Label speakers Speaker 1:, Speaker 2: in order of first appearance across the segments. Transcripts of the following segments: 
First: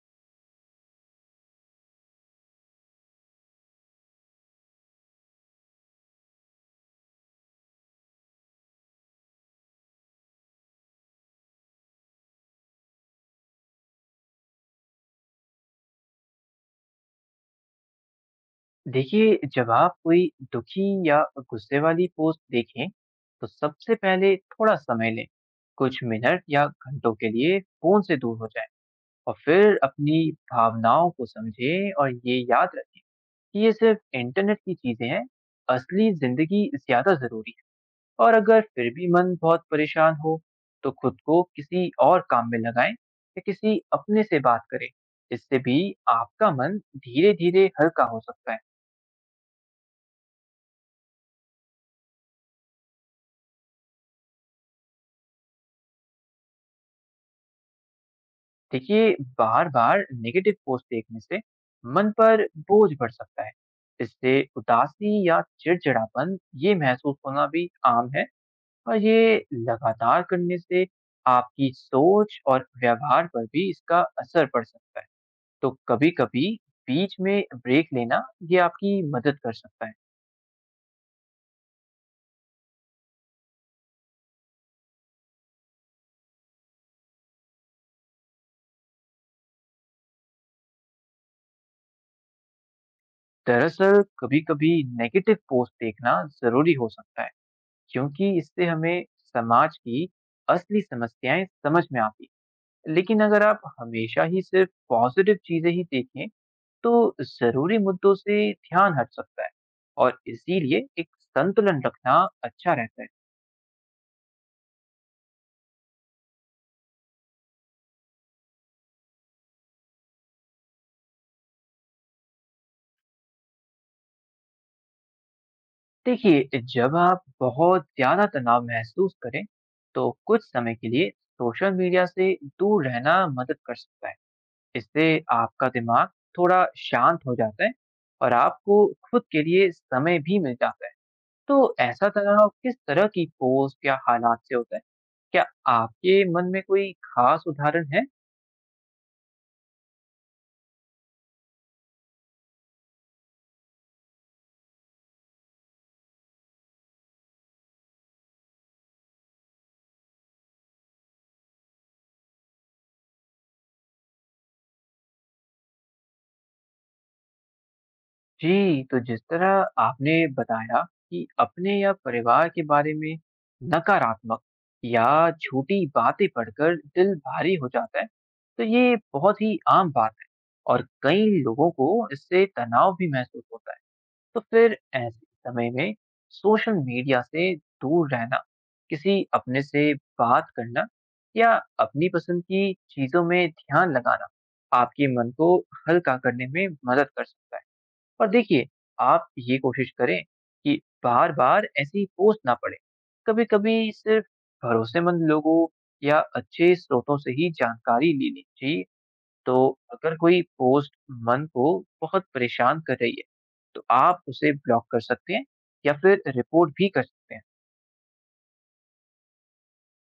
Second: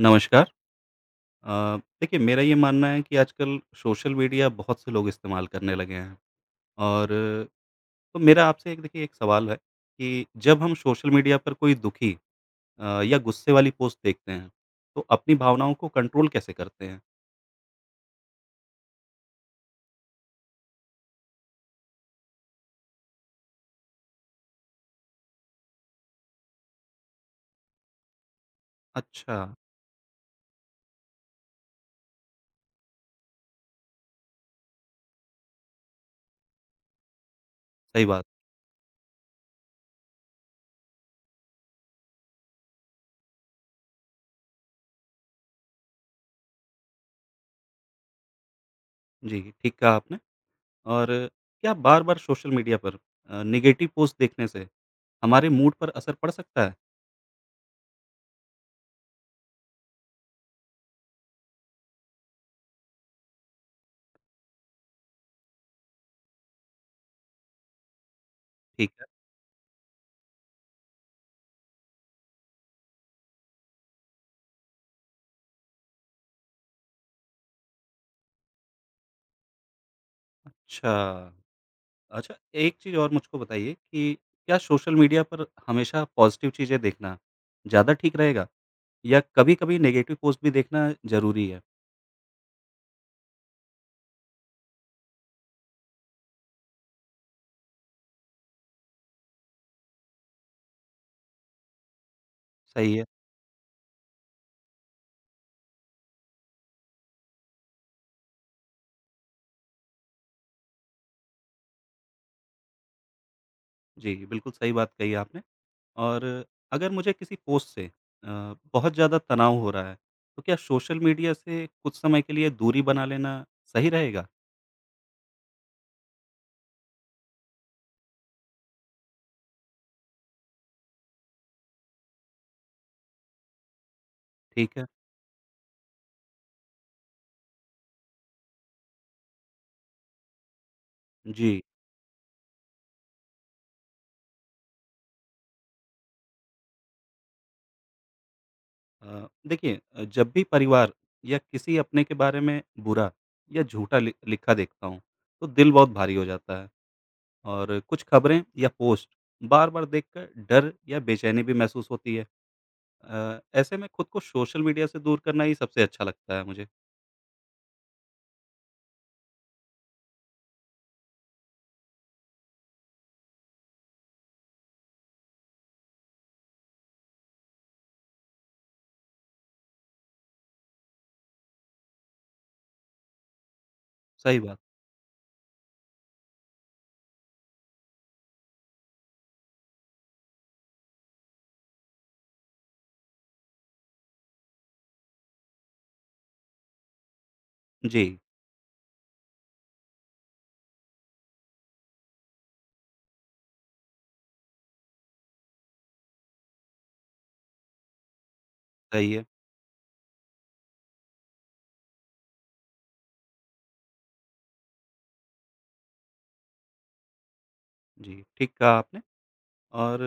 Speaker 1: नमस्कार। देखिए मेरा ये मानना है कि आजकल सोशल मीडिया बहुत से लोग इस्तेमाल करने लगे हैं और तो मेरा आपसे एक सवाल है कि जब हम सोशल मीडिया पर कोई दुखी या गुस्से वाली पोस्ट देखते हैं, तो अपनी भावनाओं को कंट्रोल कैसे करते हैं?
Speaker 2: देखिए, जब आप कोई दुखी या गुस्से वाली पोस्ट देखें, तो सबसे पहले थोड़ा समय लें। कुछ मिनट या घंटों के लिए फ़ोन से दूर हो जाएँ और
Speaker 1: अच्छा,
Speaker 2: फिर अपनी भावनाओं को समझें और ये याद रखें कि ये सिर्फ़ इंटरनेट की चीज़ें हैं, असली ज़िंदगी ज़्यादा ज़रूरी है।
Speaker 1: सही बात।
Speaker 2: और अगर फिर भी मन बहुत परेशान हो, तो खुद को किसी और काम में लगाएँ या किसी अपने से बात करें। इससे भी आपका मन धीरे-धीरे हल्का हो सकता है।
Speaker 1: जी, ठीक कहा आपने और क्या बार-बार सोशल मीडिया पर नेगेटिव पोस्ट देखने से हमारे मूड पर असर पड़ सकता है?
Speaker 2: देखिए, बार बार नेगेटिव पोस्ट देखने से मन पर बोझ बढ़ सकता है। इससे उदासी या चिड़चिड़ापन, ये महसूस होना भी आम है।
Speaker 1: ठीक
Speaker 2: और
Speaker 1: है।
Speaker 2: ये लगातार करने से आपकी सोच और व्यवहार पर भी इसका असर पड़ सकता है। तो कभी कभी बीच में ब्रेक लेना, ये आपकी मदद कर सकता है।
Speaker 1: अच्छा। अच्छा, एक चीज़ और मुझको बताइए कि क्या सोशल मीडिया पर हमेशा पॉज़िटिव चीज़ें देखना ज़्यादा ठीक रहेगा या कभी-कभी नेगेटिव पोस्ट भी देखना ज़रूरी है?
Speaker 2: दरअसल, कभी कभी नेगेटिव पोस्ट देखना जरूरी हो सकता है, क्योंकि इससे हमें समाज की असली समस्याएं समझ में आती हैं।
Speaker 1: सही है।
Speaker 2: लेकिन अगर आप हमेशा ही सिर्फ पॉज़िटिव चीज़ें ही देखें, तो ज़रूरी मुद्दों से ध्यान हट सकता है। और इसीलिए एक संतुलन रखना अच्छा रहता है।
Speaker 1: जी, बिल्कुल सही बात कही आपने और अगर मुझे किसी पोस्ट से अ, बहुत ज़्यादा तनाव हो रहा है, तो क्या सोशल मीडिया से कुछ समय के लिए दूरी बना लेना सही रहेगा?
Speaker 2: देखिए, जब आप बहुत ज़्यादा तनाव महसूस करें, तो कुछ समय के लिए सोशल मीडिया से दूर रहना मदद कर सकता है।
Speaker 1: ठीक है।
Speaker 2: इससे आपका दिमाग थोड़ा शांत हो जाता है और आपको खुद के लिए समय भी मिल जाता है।
Speaker 1: जी।
Speaker 2: तो ऐसा तनाव किस तरह की पोस्ट या हालात से होता है? क्या आपके मन में कोई खास उदाहरण है?
Speaker 1: देखिए जब भी परिवार या किसी अपने के बारे में बुरा या झूठा लि लिखा देखता हूँ, तो दिल बहुत भारी हो जाता है। और कुछ खबरें या पोस्ट बार-बार देखकर डर या बेचैनी भी महसूस होती है। ऐसे में खुद को सोशल मीडिया से दूर करना ही सबसे अच्छा लगता है मुझे।
Speaker 2: जी, तो जिस तरह आपने बताया कि अपने या परिवार के बारे में नकारात्मक या झूठी बातें पढ़कर दिल भारी हो जाता है, तो ये बहुत ही आम बात है और कई लोगों को इससे तनाव भी महसूस होता है।
Speaker 1: सही
Speaker 2: तो
Speaker 1: बात।
Speaker 2: फिर ऐसे समय में सोशल मीडिया से दूर रहना, किसी अपने से बात करना या अपनी पसंद की चीज़ों में ध्यान लगाना, आपके मन को हल्का करने में मदद कर सकता है।
Speaker 1: जी,
Speaker 2: और देखिए, आप ये कोशिश करें कि बार-बार ऐसी पोस्ट ना पड़े। कभी-कभी सिर्फ भरोसेमंद लोगों या अच्छे स्रोतों से ही जानकारी ले लें। जी।
Speaker 1: सही है।
Speaker 2: तो अगर कोई पोस्ट मन को बहुत परेशान कर रही है, तो आप उसे ब्लॉक कर सकते हैं या फिर रिपोर्ट भी कर सकते हैं।
Speaker 1: जी, ठीक कहा आपने और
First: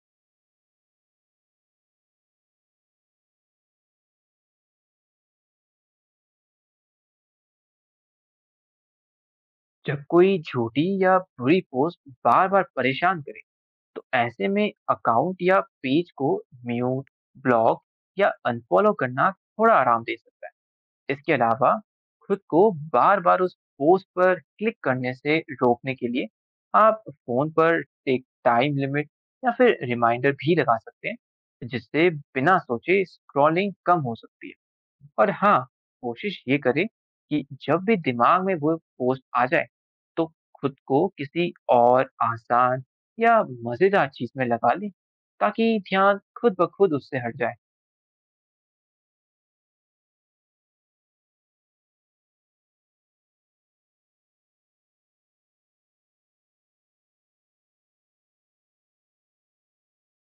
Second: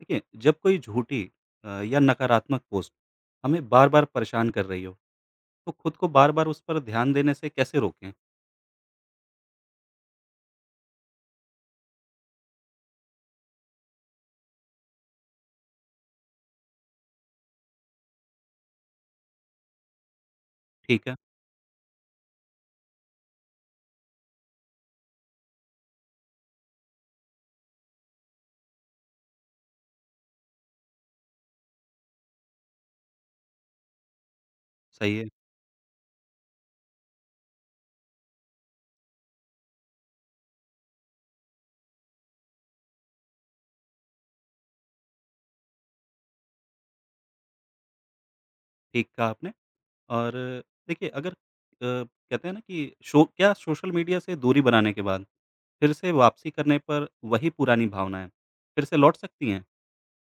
Speaker 1: देखिए जब कोई झूठी या नकारात्मक पोस्ट हमें बार-बार परेशान कर रही हो, तो खुद को बार-बार उस पर ध्यान देने से कैसे रोकें?
Speaker 2: जब कोई झूठी या बुरी पोस्ट बार-बार परेशान करे, तो ऐसे में अकाउंट या पेज को म्यूट, ब्लॉक या अनफॉलो करना थोड़ा आराम दे सकता
Speaker 1: ठीक
Speaker 2: है।
Speaker 1: है,
Speaker 2: इसके अलावा, खुद को बार-बार उस पोस्ट पर क्लिक करने से रोकने के लिए आप फ़ोन पर एक टाइम लिमिट या फिर रिमाइंडर भी लगा सकते हैं, जिससे बिना सोचे स्क्रॉलिंग कम हो सकती है।
Speaker 1: सही है,
Speaker 2: और हाँ, कोशिश ये करें कि जब भी दिमाग में वो पोस्ट आ जाए, तो खुद को किसी और आसान या मज़ेदार चीज़ में लगा लें, ताकि ध्यान खुद ब खुद उससे हट जाए।
Speaker 1: ठीक कहा आपने और देखिए अगर कहते हैं ना कि शो क्या सोशल मीडिया से दूरी बनाने के बाद फिर से वापसी करने पर वही पुरानी भावनाएँ, फिर से लौट सकती हैं?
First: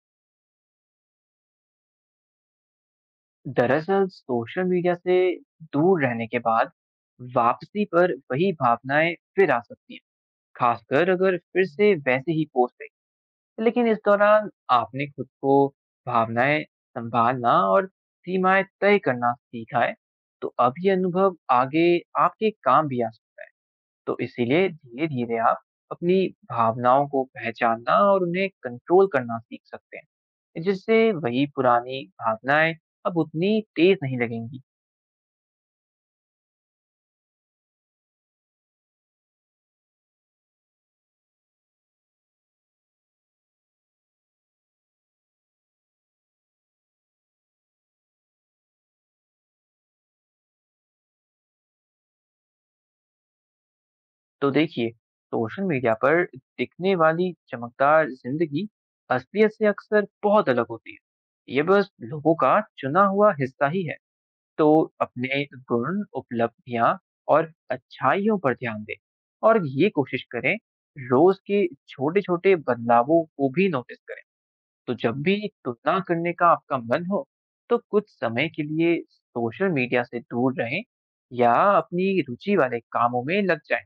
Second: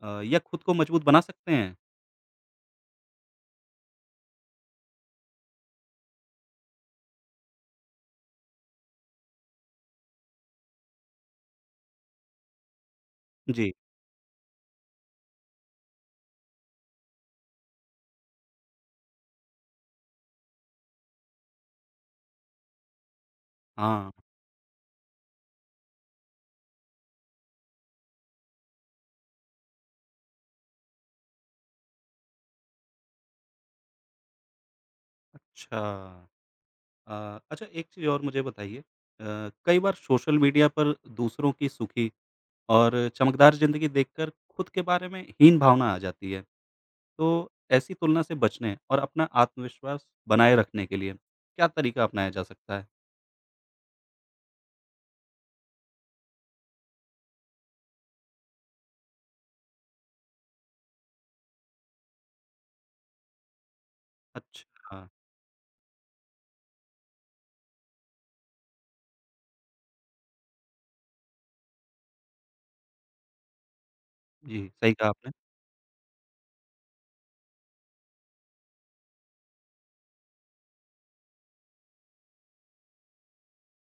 Speaker 1: या खुद को मजबूत बना सकते हैं?
Speaker 2: दरअसल, सोशल मीडिया से दूर रहने के बाद वापसी पर वही भावनाएं फिर आ सकती हैं, खासकर अगर फिर से वैसे ही पोस्ट आई।
Speaker 1: जी,
Speaker 2: लेकिन इस दौरान आपने खुद को भावनाएं संभालना और सीमाएं तय करना सीखा है, तो अब ये अनुभव आगे आपके काम भी आ सकता है।
Speaker 1: हाँ,
Speaker 2: तो इसीलिए धीरे धीरे आप अपनी भावनाओं को पहचानना और उन्हें कंट्रोल करना सीख सकते हैं, जिससे वही पुरानी भावनाएं अब उतनी तेज नहीं लगेंगी।
Speaker 1: अच्छा। अच्छा एक चीज़ और मुझे बताइए अ, कई बार सोशल मीडिया पर दूसरों की सुखी और चमकदार ज़िंदगी देखकर खुद के बारे में हीन भावना आ जाती है। तो ऐसी तुलना से बचने और अपना आत्मविश्वास बनाए रखने के लिए क्या तरीका अपनाया जा सकता है?
Speaker 2: तो देखिए, सोशल मीडिया पर दिखने वाली चमकदार ज़िंदगी असलियत से अक्सर बहुत अलग होती है। ये बस लोगों का चुना हुआ हिस्सा ही है। तो
Speaker 1: अच्छा,
Speaker 2: अपने गुण, उपलब्धियाँ और अच्छाइयों पर ध्यान दें और ये कोशिश करें, रोज़ के छोटे-छोटे बदलावों को भी नोटिस करें।
Speaker 1: जी, सही
Speaker 2: तो
Speaker 1: कहा
Speaker 2: जब
Speaker 1: आपने,
Speaker 2: भी तुलना करने का आपका मन हो, तो कुछ समय के लिए सोशल मीडिया से दूर रहें या अपनी रुचि वाले कामों में लग जाएं।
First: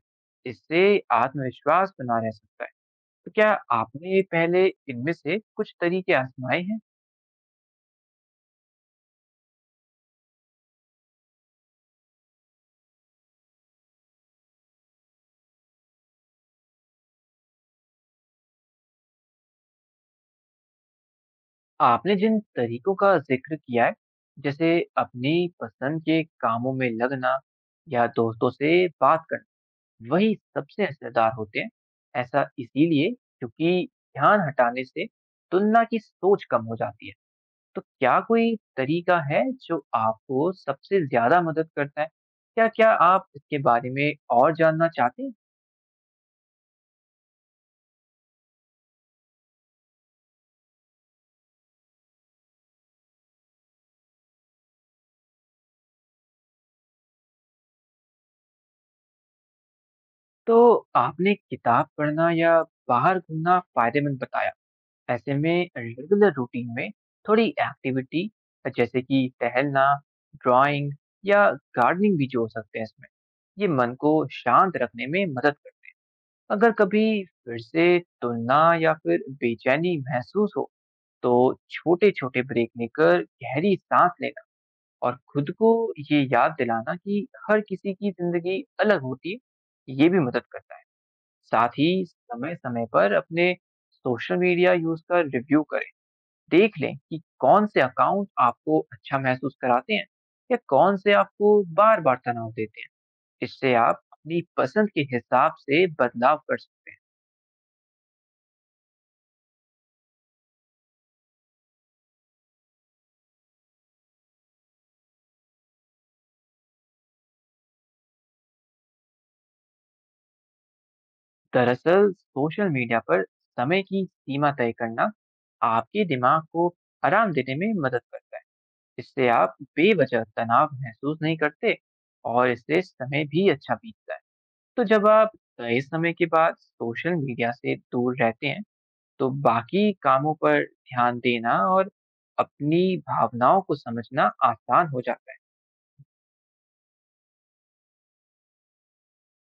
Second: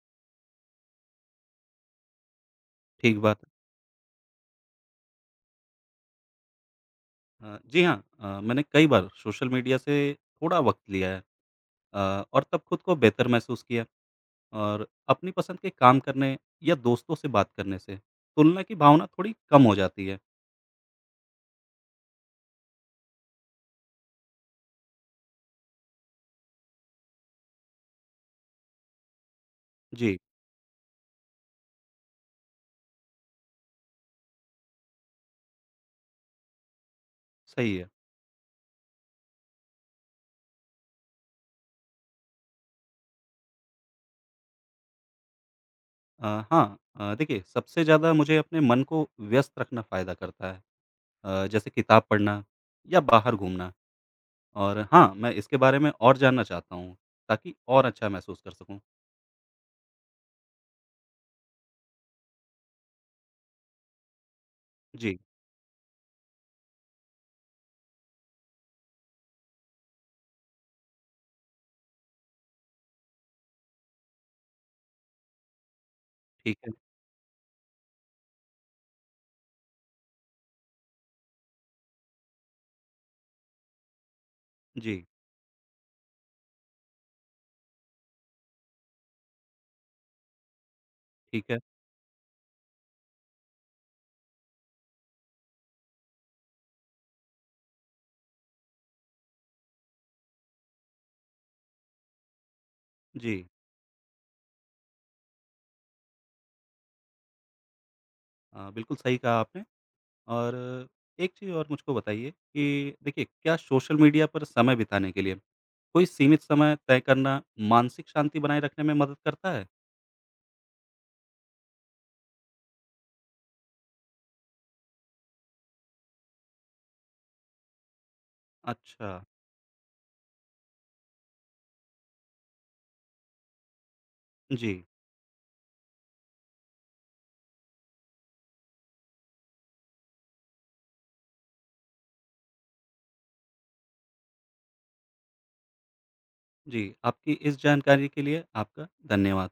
Speaker 2: इससे आत्मविश्वास बना रह सकता है।
Speaker 1: ठीक
Speaker 2: तो
Speaker 1: बात
Speaker 2: क्या
Speaker 1: है।
Speaker 2: आपने पहले इनमें से कुछ तरीके आजमाए हैं?
Speaker 1: जी हाँ, मैंने कई बार सोशल मीडिया से थोड़ा वक़्त लिया है अ, और तब खुद को बेहतर महसूस किया और अपनी पसंद के काम करने या दोस्तों से बात करने से तुलना की भावना थोड़ी कम हो जाती है।
Speaker 2: आपने जिन तरीकों का जिक्र किया है, जैसे अपनी पसंद के कामों में लगना या दोस्तों से बात करना,
Speaker 1: जी,
Speaker 2: वही सबसे असरदार होते हैं। ऐसा इसीलिए, क्योंकि ध्यान हटाने से तुलना की सोच कम हो जाती है।
Speaker 1: सही
Speaker 2: तो
Speaker 1: है।
Speaker 2: क्या कोई तरीका है जो आपको सबसे ज़्यादा मदद करता है? क्या क्या आप इसके बारे में और जानना चाहते हैं?
Speaker 1: अ, हाँ देखिए सबसे ज़्यादा मुझे अपने मन को व्यस्त रखना फ़ायदा करता है जैसे किताब पढ़ना या बाहर घूमना और हाँ, मैं इसके बारे में और जानना चाहता हूँ ताकि और अच्छा महसूस कर सकूँ।
Speaker 2: तो आपने किताब पढ़ना या बाहर घूमना फ़ायदेमंद बताया।
Speaker 1: जी,
Speaker 2: ऐसे में रेगुलर रूटीन में थोड़ी एक्टिविटी, जैसे कि टहलना, ड्राइंग या गार्डनिंग भी जोड़ सकते हैं इसमें। ये मन को शांत रखने में मदद कर।
Speaker 1: ठीक
Speaker 2: अगर
Speaker 1: है।
Speaker 2: कभी फिर से तुलना या फिर बेचैनी महसूस हो, तो छोटे-छोटे ब्रेक लेकर गहरी साँस लेना
Speaker 1: जी,
Speaker 2: और खुद को ये याद दिलाना कि हर किसी की ज़िंदगी अलग होती है, ये भी मदद करता है।
Speaker 1: ठीक है।
Speaker 2: साथ ही समय-समय पर अपने सोशल मीडिया यूज़ का रिव्यू करना, देख लें कि कौन से अकाउंट आपको अच्छा महसूस कराते हैं या कौन से आपको बार-बार तनाव देते हैं।
Speaker 1: जी,
Speaker 2: इससे आप अपनी पसंद के हिसाब से बदलाव कर सकते हैं।
Speaker 1: बिल्कुल सही कहा आपने। और एक चीज़ और मुझको बताइए कि देखिए, क्या सोशल मीडिया पर समय बिताने के लिए कोई सीमित समय तय करना मानसिक शांति बनाए रखने में मदद करता है?
Speaker 2: दरअसल, सोशल मीडिया पर समय की सीमा तय करना आपके दिमाग को आराम देने में मदद करता है।
Speaker 1: अच्छा।
Speaker 2: इससे आप बेवजह तनाव महसूस नहीं करते और इससे समय भी अच्छा बीतता है।
Speaker 1: जी,
Speaker 2: तो जब आप तय समय के बाद सोशल मीडिया से दूर रहते हैं, तो बाकी कामों पर ध्यान देना और अपनी भावनाओं को समझना आसान हो जाता है।
Speaker 1: जी, आपकी इस जानकारी के लिए आपका धन्यवाद।